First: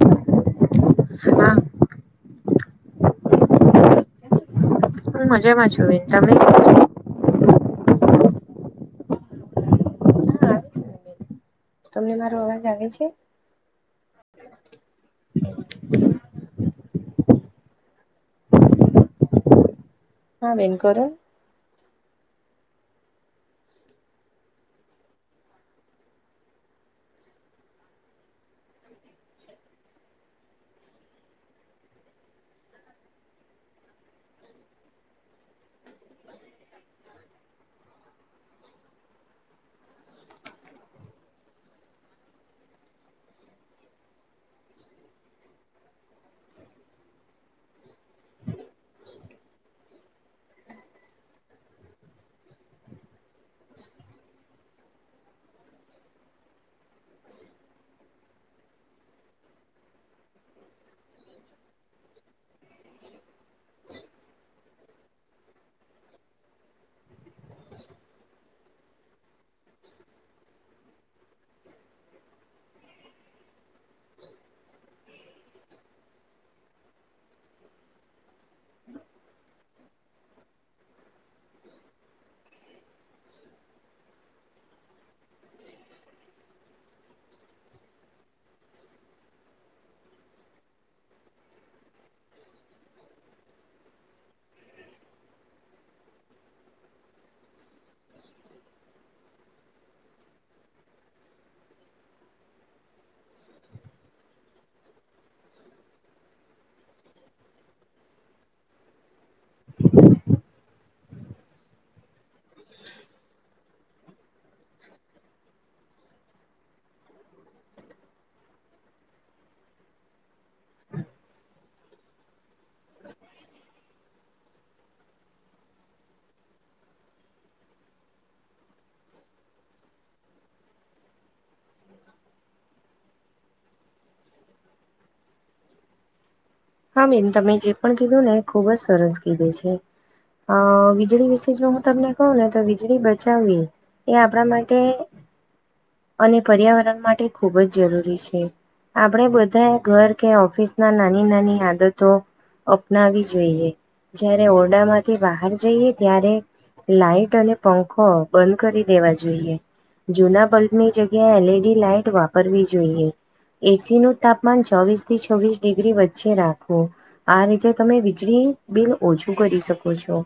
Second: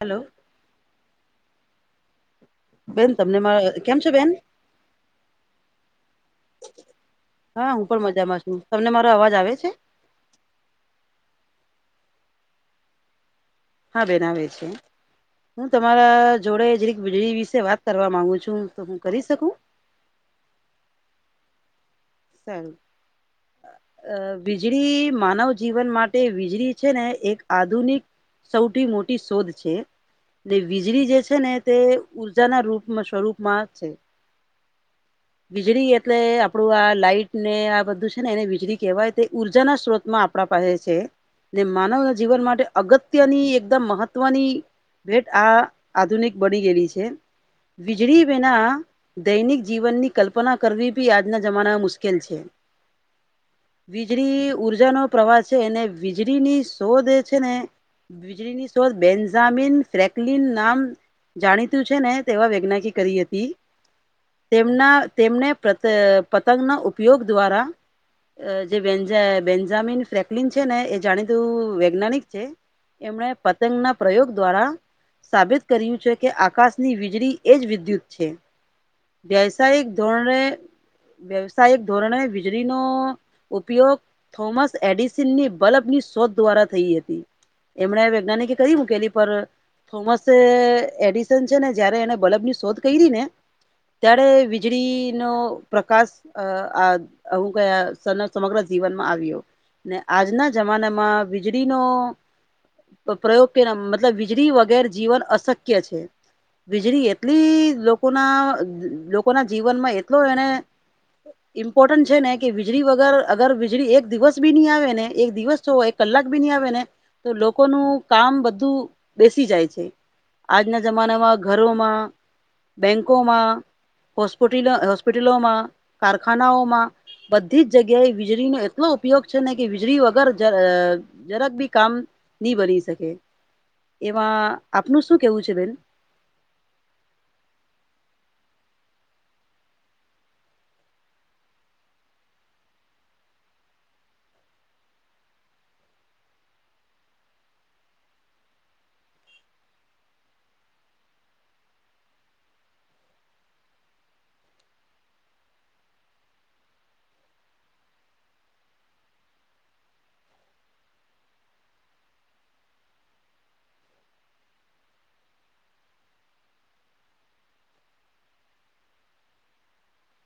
Hello હા બેન તમને મારા કેમ છે બેન હું મજામાં છુંને તમે હા હું પણ મજામાં છું તમને મારો અવાજ આવે છે તમને મારું હવે જાગ છે હા બનાવે છે હું તમારા જોડે જે વીજળી વિશે વાત કરવા મામાંગુ છું તો હું કરી શકું હા વનકર સન અ વીજળી માનવ જીવન માટે વીજળી છે ને એક આધુનિક સૌથી મોટી શોધ છે વીજળી જે છે ને તે ઉઊર્જાના રૂપ સ્વરૂપમાં છે વીજળી એટલે આપડું આ લાઈટ ને આ બધું છે ને એને વીજળી કેહેવાય તે ઉર્જા ના સ્ત્રોતમાં કપડા પહેરે છે ને માનવના જીવન માટે અગત્યની એકદમ મહત્વની ભેટ આ આધુનિક બની ગયેલી છે વીજળી વિના દૈનિક જીવનની કલ્પના કરવી બી આજના જમાનામાં મુશ્કેલ છે વીજળી ઉર્જાનોો પ્રવાહ છે અને વીજળીની શોધ છે ને વીજળીની શોધ બેન્જામિન ફ્રેકલીન નામ જાણીતું છે ને તેવા વૈજ્ઞિક કરી હતી તેમના તેમને પત પતંગ ના ઉપયોગ દ્વારા જે બેન્જામિન ફ્રેકલિન છે ને એ જાણીતું વૈજ્ઞાનિક છે એમણે પતંગ ના પ્રયોગ દ્વારા સાબિત કર્યું છે કે આકાશની વીજળી એ જ વિદ્યુત છે વ્યસાયિક ધોરણે વ્યવસાયિક ધોરણે વીજળી નનો ઉપયોગ થોમસ એડિસનની બલ્બની શોધ દ્વારા થઈ હતી એમણે વૈજ્ઞાનિકે કદી મૂકેલી પર થોમસ એડિસન છે ને જયારે એને બલ્ભ ની શોધ કરી ને ત્યારે વીજળીનો પ્રકાશ અ, આ, હું. ક સમગ્ર જીવનમાં આવ્યો. ને આજના જમાનામાં વીજળીનો પ્રયોગ કે ના મતલબ વીજળી વગેર જીવન અશક્ય છે વીજળી એટલી લોકોના લોકોના જીવનમાં એટલો એને ઇમ્પોર્ટન્ટ છે ને કે વીજળી વગર અગર વીજળી એક દિવસ બી નહી આવે ને એક દિવસ તો કલાક બી ન આવે ને તો લોકોનું કામ બધું બેસી જાય છે આજના જમાનામાં ઘરોમાં બેંકોમાં હોસ્પિટલો, હોસ્પિટલોમાં, કારખાનાઓમાં. બધી જ જગ્યાએ વીજળીનો એટલો ઉપયોગ છે ને કે વીજળી વગર જરાક બી કામ નહીં બની શકે. એમાં આપનું શું કેવું છે, બેન? હા મેમ, તમે જે પણ કીધું ને, એ ખુબ જ સરસ કીધું છે. અ વીજળી વિશે જો હું તમને કહું ને, તો વીજળી બચાવવી એ આપણા માટે અને પર્યાવરણ માટે ખૂબ જ જરૂરી છે. આપણેે બધા ઘર કે, ઓફિસ ના નાની- નાની આદતો અપનાવી જોઈએ‌. જ્યારે ઓરડા માંથી બહાર જઈએ ત્યારે લાાઈટ અને પંખો બંધ કરી દેવા જોઈએ. જૂના બલ્બ ની જગ્યા એ એલીડી લાાઈટ વાપરવી જોઈએ. એસીનું તાપમાન ચોવીસ થી છવ્વીસ ડિગ્રી વચ્ચે રાખો. આ રીતે તમે વીજળી બિલ ઓછું કરી શકો છો.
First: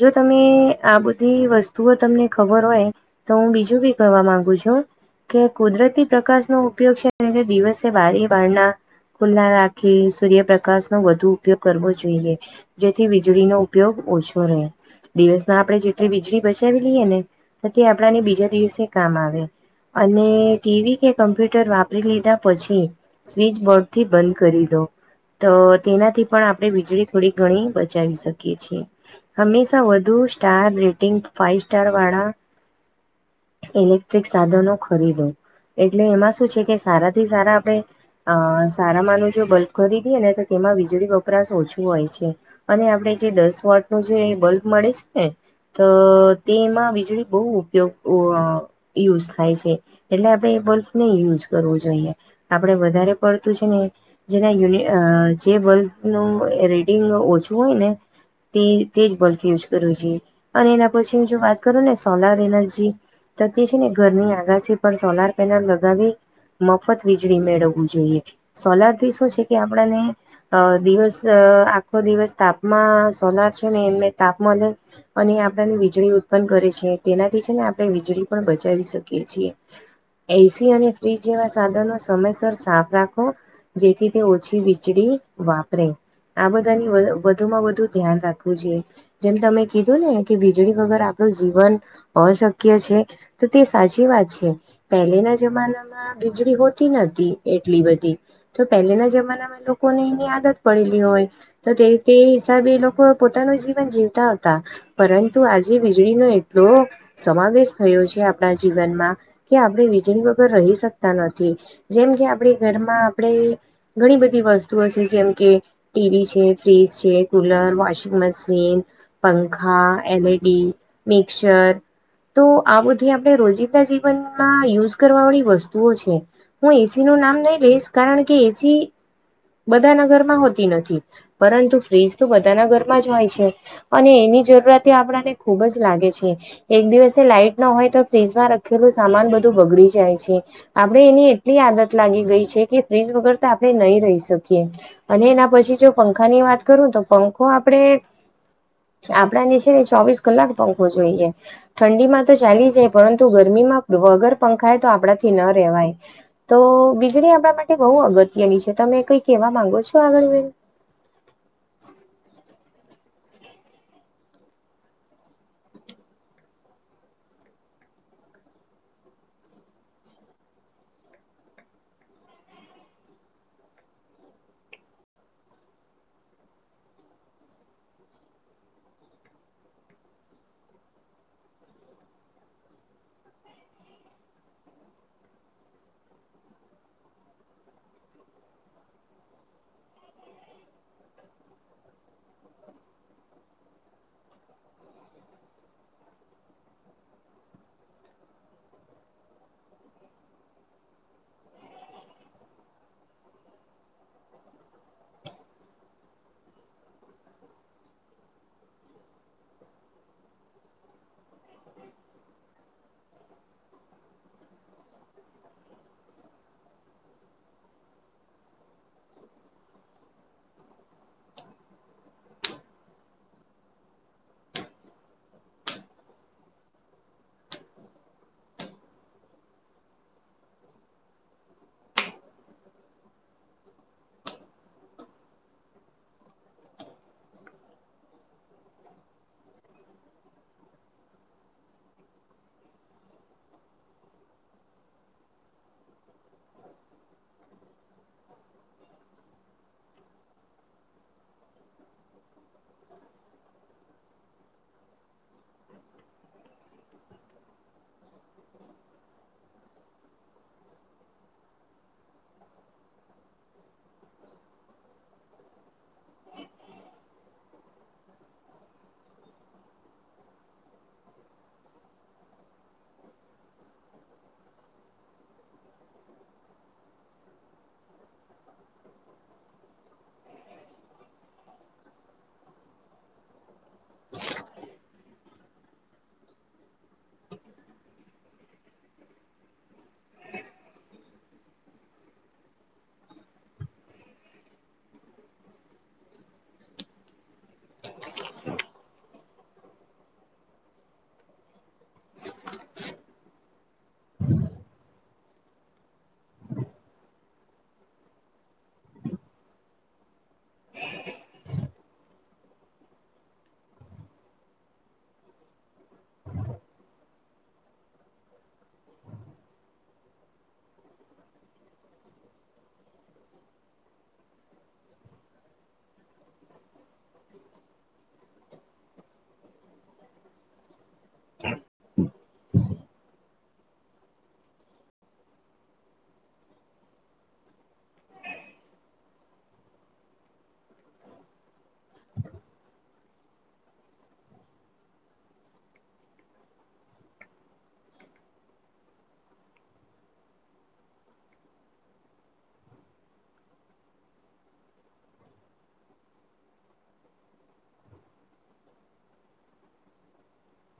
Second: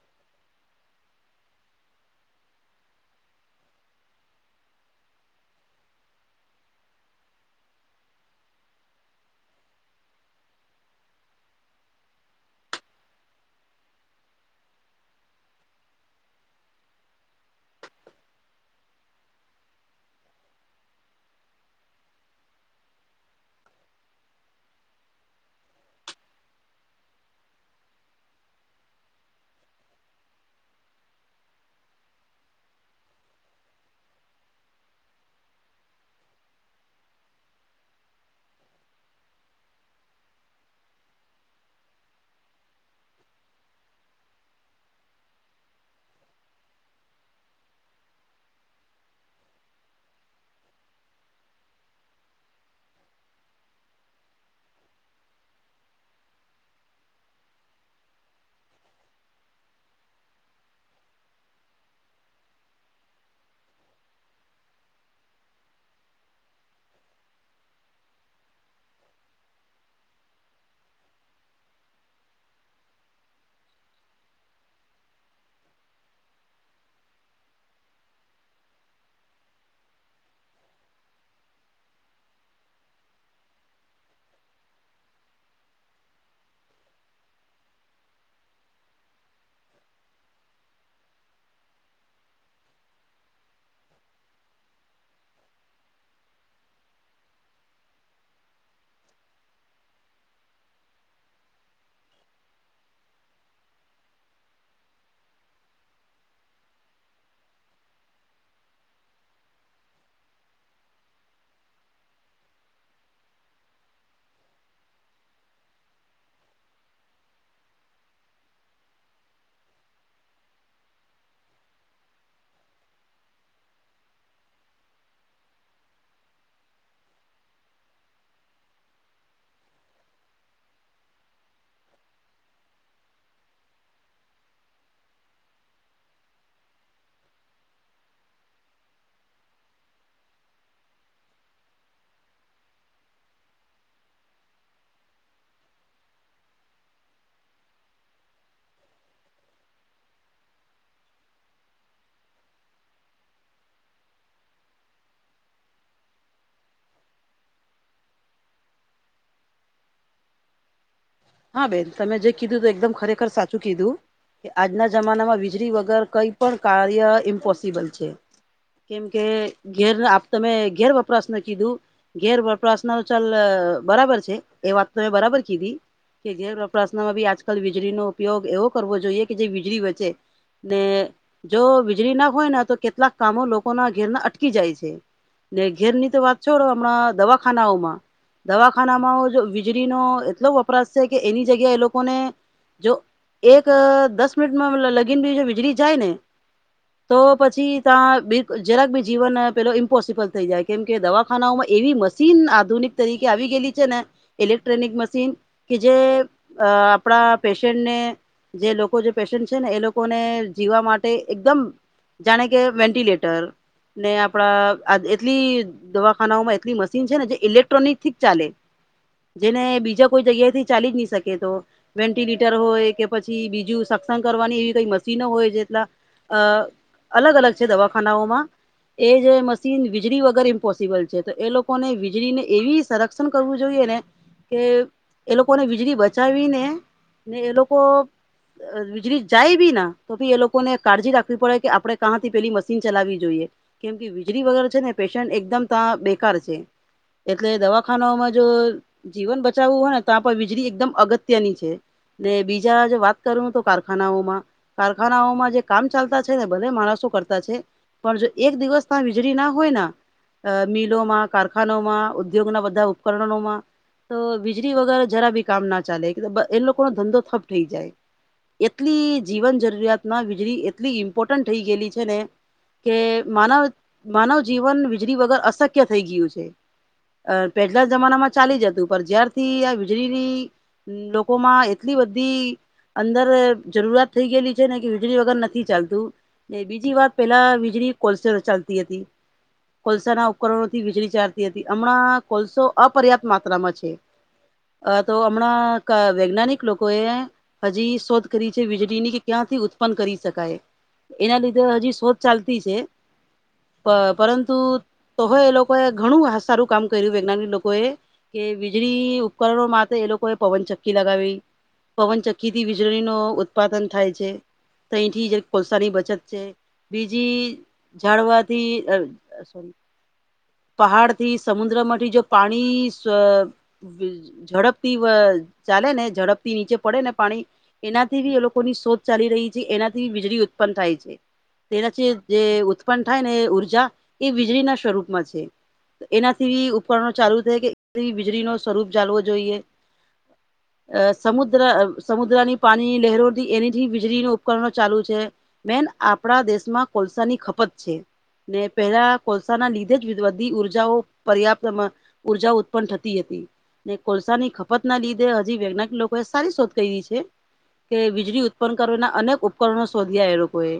જો તમે આ બધી વસ્તુઓ તમને ખબર હોય. તો હું બીજું બી કહેવા માંગુ છું. કે કુદરતી પ્રકાશનો ઉપયોગ છે, દિવસે બારી-બારણાવાળા ખુલ્લા રાખીશ. સૂર્યપ્રકાશનો વધુ ઉપયોગ કરવો જોઈએ, જેથી વીજળીનો ઉપયોગ ઓછો રહે. દિવસમાં આપણે જેટલી વીજળી બચાવી લઈએ ને, તો તે આપણાને બીજા દિવસે કામ આવે. અને ટીવી કે કમ્પ્યુટર વાપરી લીધા પછી સ્વિચ બોર્ડ થી બંધ કરી દો. તો તેનાથી પણ આપણે વીજળી થોડી ઘણી બચાવી શકીએ છીએ. હંમેશા વધુ સ્ટાર રેટિંગ, ફાઈવ સ્ટાર વાળા ઇલેક્ટ્રિક સાધનો ખરીદો. એટલે એમાં શું છે કે, સારાથી સારા આપણે અ સારા માનું જો. ખરીદી અને તો તેમાં વીજળી વપરાશ ઓછો હોય છે. અને આપણે જે દસ વોલ્ટ નું જે બલ્બ મળે છે ને. તો તેમાં વીજળી બહુ ઉપયોગ. યુઝ થાય છે, એટલે આપડે એ બલ્ફ નહીં યુઝ કરવું જોઈએ. આપડે વધારે પડતું છે ને. જેના યુન જે બલ્બ નું રીડિંગ ઓછું હોય ને. તે તે જ બલ્ફ યુઝ કરવો જોઈએ. અને એના પછી, હ, જો વાત કરું ને સોલાર એનર્જી તો જે છે ને, ઘરની આગાસી છે, પણ સોલાર પેનલ લગાવી. મફત વીજળી મેળવવું જોઈએ. સોલાર શું છે કે, આપણને અ દિવસ આખો દિવસ તાપમાં, સોલાર છે ને, એમને તાપમા લ અને આપણેને વીજળી ઉત્પન્ન કરે છે, તેનાથી છે ને, આપણે વીજળી પણ બચાવી શકીએ છીએ. એસી અને ફ્રીજ જેવા સાધનો સમયસર સાફ રાખો, જેથી ઓછી વીજળી વાપરે, આ બધાની વધુમાં વધુ ધ્યાન રાખવું જોઈએ. જેમ તમે કીધું ને કે, વીજળી વગર આપણું જીવન અશક્ય છે. તો તે સાચી વાત છે. પહેલેના જમાનામાં વીજળી હોતી નથી, એટલી બધી પહેલેના જમાનામાં લોકોને એની આદત પડેલી હોય. તો તે હિસાબે એ લોકો પોતાનું જીવન જીવતા હતા. પરંતુ આજે વીજળીનો એટલો સમાવેશ થયો છે આપણા જીવનમાં કે આપણે વીજળી વગર રહી શકતા નથી જેમ કે આપણે ઘરમાં આપણે ઘણી બધી વસ્તુઓ છે જેમ કે ટીવી છે, ફ્રીજ છે, કુલર, વોશિંગ મશીન પંખા, એલઈડી, મિક્સર તો આ બધી આપણે રોજીિંદા જીવનમાં યુઝ કરવા વાળી વસ્તુઓ છે. હું એસી નું નામ નઈ લઈશ, કારણ કે એસી બધા ના ધરે હોતી નથી. પરંતુ ફ્રીજ તો બધાના ઘરમાં જ હોય છે. અને એની જરૂરત આપણાને ખુબ જ લાગે છે એક દિવસે લાઈટ ન હોય તો ફ્રીજમાં રખેલું સામાન બધું બગડી જાય છે આપડણે એની એટલી આદત લાગી ગઈ છે કે ફ્રીજ વગર તો આપણે નહી રહી શકીએ અને એના પછી જો પંખા ની વાત કરું તો પંખો આપડણે આપડા જે છે ને ચોવીસ કલાક પંખવો જોઈએ ઠંડીમાં તો ચાલી જ પરંતુ ગરમીમાં વગર પંખાાય તો આપણાથી ન રહેેવાય તો વીજળી આપણા માટે બહુ અગત્યની છે તમે કઈ કેવા માંગો છો આગળ હા બેન તમે જે કીધું તો એકદમ ખરેખર સાચું કીધું કે આજના જમાનામાં વીજળી વગર કઈ પણ કાર્ય ઇમ્પોસિબલ છે કેમ કે ઘેર તમે ઘેર વપરાશ ના કીધું ઘેર પ્રશના તો ચાલ બરાબર છે એ વાત તો મે બરાબર કીધી કે જે પ્રશ્નમાં ભી આજકાલ વીજળીનોો ઉપયોગ એવો કરવો જોઈએ કે જે વીજળી વચે ને જો વીજળી ના હોયને તો કેટલાક કામો લોકોના ઘેરના અટકી જાય છે ને ઘેર ની તો વાત છોો હમણાં દવાખાનાઓમાં દવાખાનામાં વીજળીનોો એટલો વપરાશ છે કે એની જગ્યા એ લોકોને જો એક દસ મિનિટમાં લગીનની વીજળી જાય ને તો પછી ત્યાં બ જરાક બી જીવન પેલો ઇમ્પોસિબલ થઈ જાય કેમ કે દવાખાનાઓમાં એવી મશીન આધુનિક તરીકે આવી ગયેલી છે ને ઇલેક્ટ્રોનિક મશીન કે જે અ આપણા પેશન્ટને જે લોકો જે પેશન્ટ છે ને એ લોકોને જીવવા માટે એકદમ જાણે કે વેન્ટિલેટર ને આપડા એટલી દવાખાનાઓમાં એટલી મશીન છે ને જે ઇલેક્ટ્રોનિક થી ચાલે જેને બીજા કોઈ જગ્યા થી ચાલી જ નહી શકે તો વેન્ટિલેટર હોય કે પછી બીજું સક્ષંગ કરવાની એવી કઈ મશીનો હોય જેટલા અ અલગ અલગ છે દવાખાનાઓમાં એ જે મશીન વીજળી વગર ઇમ્પોસિબલ છે તો એ લોકો ને વીજળી ને એવી સરક કરવું જોઈએ ને કે એ લોકો ને વીજળી બચાવીને ને એ લોકો વીજળી જાય બી ના તો ભી એ લોકોને કાળજી રાખવી પડે કે આપડણે કાંથી પેલી મશીન ચલાવવી જોઈએ કેમ કે વીજળી વગેરે છે ને પેશન્ટ એકદમ ત્યાં બેકાર છે એટલે દવાખાનાઓમાં જો જીવન બચાવવું હોય ને ત્યાં પણ વીજળી એકદમ અગત્યની છે ને બીજા જો વાત કરું તો કારખાનાઓમાં કારખાનાઓમાં જે કામ ચાલતા છે ને બધા માણસો કરતા છે પણ જો એક દિવસ ત વીજળી ના હોય મિલોમાં કારખ માં ઉદ્યોગ ના બધા ઉપકરણોમાં તો વીજ વગ જરા બી કામ ના ચાલે એ લોકો ન ધંધો થપ થઈ જાય એટલી જીવન જરૂરિયાત વીજળી એટલી ઈમ્પોર્ટન્ટ થઈ ગયેલી છે ને કે માનવ માનવ જીવન વીજળી વગર અશક્ય થઈ ગયું છે અ પહેલા જમાના માં ચાલી જતું પણ જ્યારથી આ વીજળીની લોકોમાં એટલી બધી અંદર જરૂરત થઈ ગયેલી છે ને કે વીજળી વગર નથી ચાલતું બીજી વાત પેલા વીજળી કોલસે ચાલતી હતી કોલસાના ઉપકરણોથી વીજળી ચાલતી હતી હમણાં કોલસો અપર્યાપ્ત માત્રામાં છે અ તો હમણાં વૈજ્ઞાનિક લોકો એ હજી શોધ કરી છે વીજળી ની કે ક્યાંથી ઉત્પન્ન કરી શકાય એના લીધે હજી શોધ ચાલતી છે પરંતુ તો હોય એ લોકોએ ઘણું સારું કામ કર્યું વૈજ્ઞાનિક લોકોએ કે વીજળી ઉપકરણો માટે એ લોકોએ પવન ચક્કી લગાવી પવનચકીથી વીજળી ન ઉત્પાદન થાય છે ત અહીંથી જ કોલસાની બચત છે બીજી ઝાડવાથી સોરી પહાડ થી સમુદ્રમાંથી જો પાણી ઝડપથી ચાલે ને ઝડપ થી નીચે પડે ને પાણી એનાથી બી એ લોકોની શોધ ચાલી રહી છે એનાથી વીજળી ઉત્પન્ન થાય છે તેના જે ઉત્પન્ન થાય ને ઉઊર્જા એ વીજળી ના સ્વરૂપમાં છે એનાથી ઉપકરણો ચાલુ થાય કે વીજળી ન સ્વરૂપ ચાલવો જોઈએ [inaudible] અ સમુદ્ર સમુદ્રની પાણી લહેરોથી એનીથી વીજળી ન ઉપકરણો ચાલુ છે બેન આપણા દેશમાં કોલસાની ખપત છે ને પહેલા કોલસા ના લીધે જ બધી ઉર્જાઓ પર્યાપ્ત ઉર્જા ઉત્પન્ન થતી હતી ને કોલસા ની ખપત ના લીધે હજી વૈજ્ઞાનિક લોકોએ સારી શોધ કરીી છે કે વીજળી ઉત્પન્ન કરવાના અનેક ઉપકરણો શોધ્યા એ લોકોએ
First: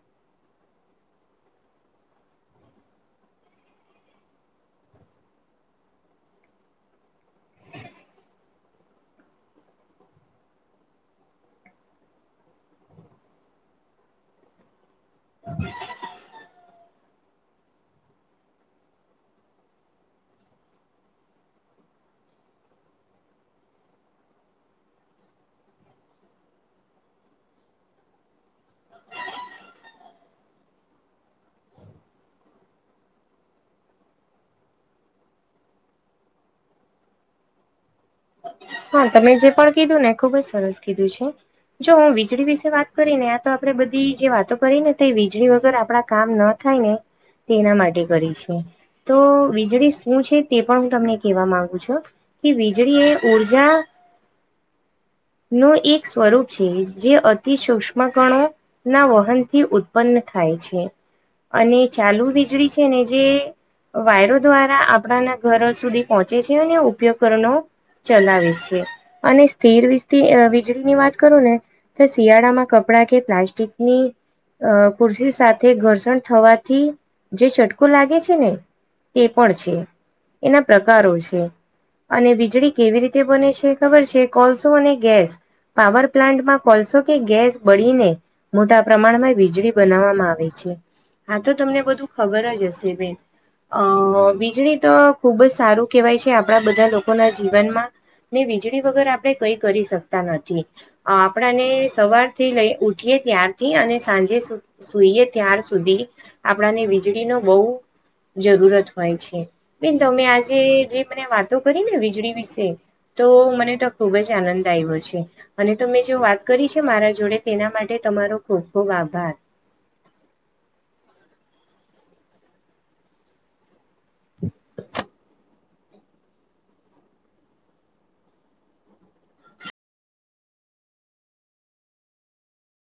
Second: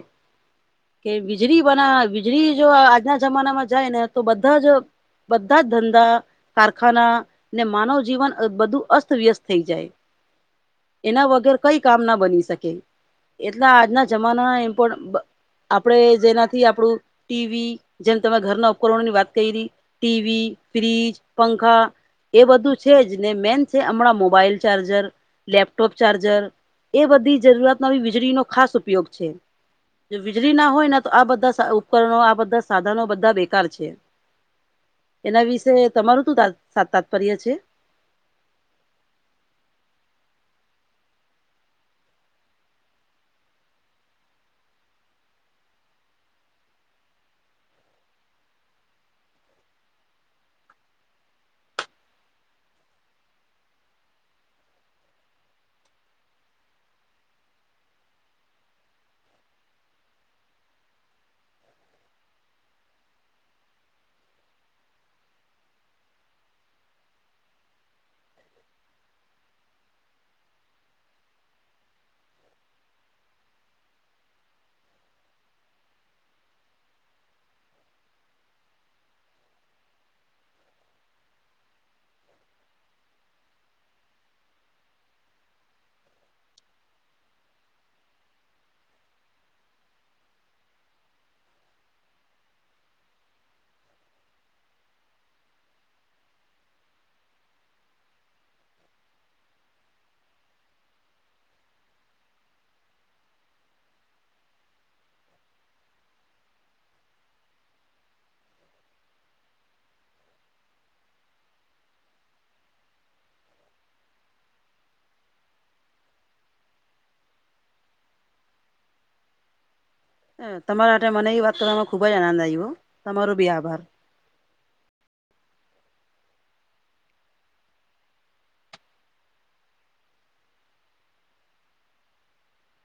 કે વીજળી બના વીજળી જો આજના જમાનામાં જાય ને તો બધા જ બધા જ ધંધા કારખાના ને માનવ જીવન બધું અસ્તવ્યસ્ત થઈ જાય એના વગર કઈ કામ ના બની શકે એટલા આજના જમાના પણ આપણે જેના થી આપણું ટીવી જેમ તમે ઘરના ઉપકરણો ની વાત કરી ટીવી ફ્રીિજ પંખા એ બધું છે જ ને મેન છે હમણાં મોબાઈલ ચાર્જર લેપટોપ ચાર્જર એ બધી જરૂરિયાત ન આવી વીજળીનોો ખાસ ઉપયોગ છે જો વીજળી ના હોય ને તો આ બધા ઉપકરણો આ બધા સાધનો બધા બેકાર છે એના વિશે તમારું તું તાત્પર્ય છે હા તમે જે પણ કીધું ને ખુબ જ સરસ કીધું છે જો હું વીજળી વિશે વાત કરી ને આ તો આપડે બધી જે વાતો કરી ને વીજળી વગર આપણા કામ ન થાય ને તે એના માટે કરી છે તો વીજળી શું છે તે પણ હું તમને કેહેવા માંગુ છું કે જેડીી એ ઉઊર્જા નું એક સ્વરૂપ છે જે અતિ સુૂક્ષ્મ ગણો ના વહનથી ઉત્પન્ન થાય છે અને ચાલુ વીજળી છે ને જે વાયરો દ્વારા આપણાના ઘરો સુધી પહોંચે છે અને ઉપયોગ કરવાનો ચલાવી છી અને સ્થિર વ વીજળી ની વાત કરું ને શિયાળામાં કપડા કે પ્લાસ્ટિકની અ કુરશ સાથે ઘર્ષણ થવાથી જે ચટકોું લાગે છે ને તે પણ છે એના પ્રકારો છે અને ખજડી કેવી રીતે બને છે ખબર છે કોલસો અને ગેસ પાવર પ્લાન્ટમાં કોલસો કે ગેસ બળીને મોટા પ્રમાણમાં વીજળી બનાવવામાં આવે છે હા તો તમને બધું ખબર જ હશે બેન અ વીજળી તો ખુબ જ સારું કહેવાય છે આપણા બધા લોકોના જીવનમાં ને વીજળી વગર આપડણે કઈ કરી શકતા નથી આપણાને સવારથી લઈ ઉઠીયએ ત્યારથી અને સાંજે સુ સુઈએ ત્યાર સુધી આપણાને વીજળીનો બહુ જરૂરત હોય છે બેન તમે આજે જે મને વાતો કરી ને વીજળી વિશે તો મને તો ખુબ જ આનંદ આવ્યો છે અને તમે જો વાત કરી છે મારા જોડે તેના માટે તમારો ખુબ ખુબ આભાર તમારા માટે મને એ વાત કરવાનો ખુબ જ આનંદ આવ્યો તમારો બી આભાર [unintelligible]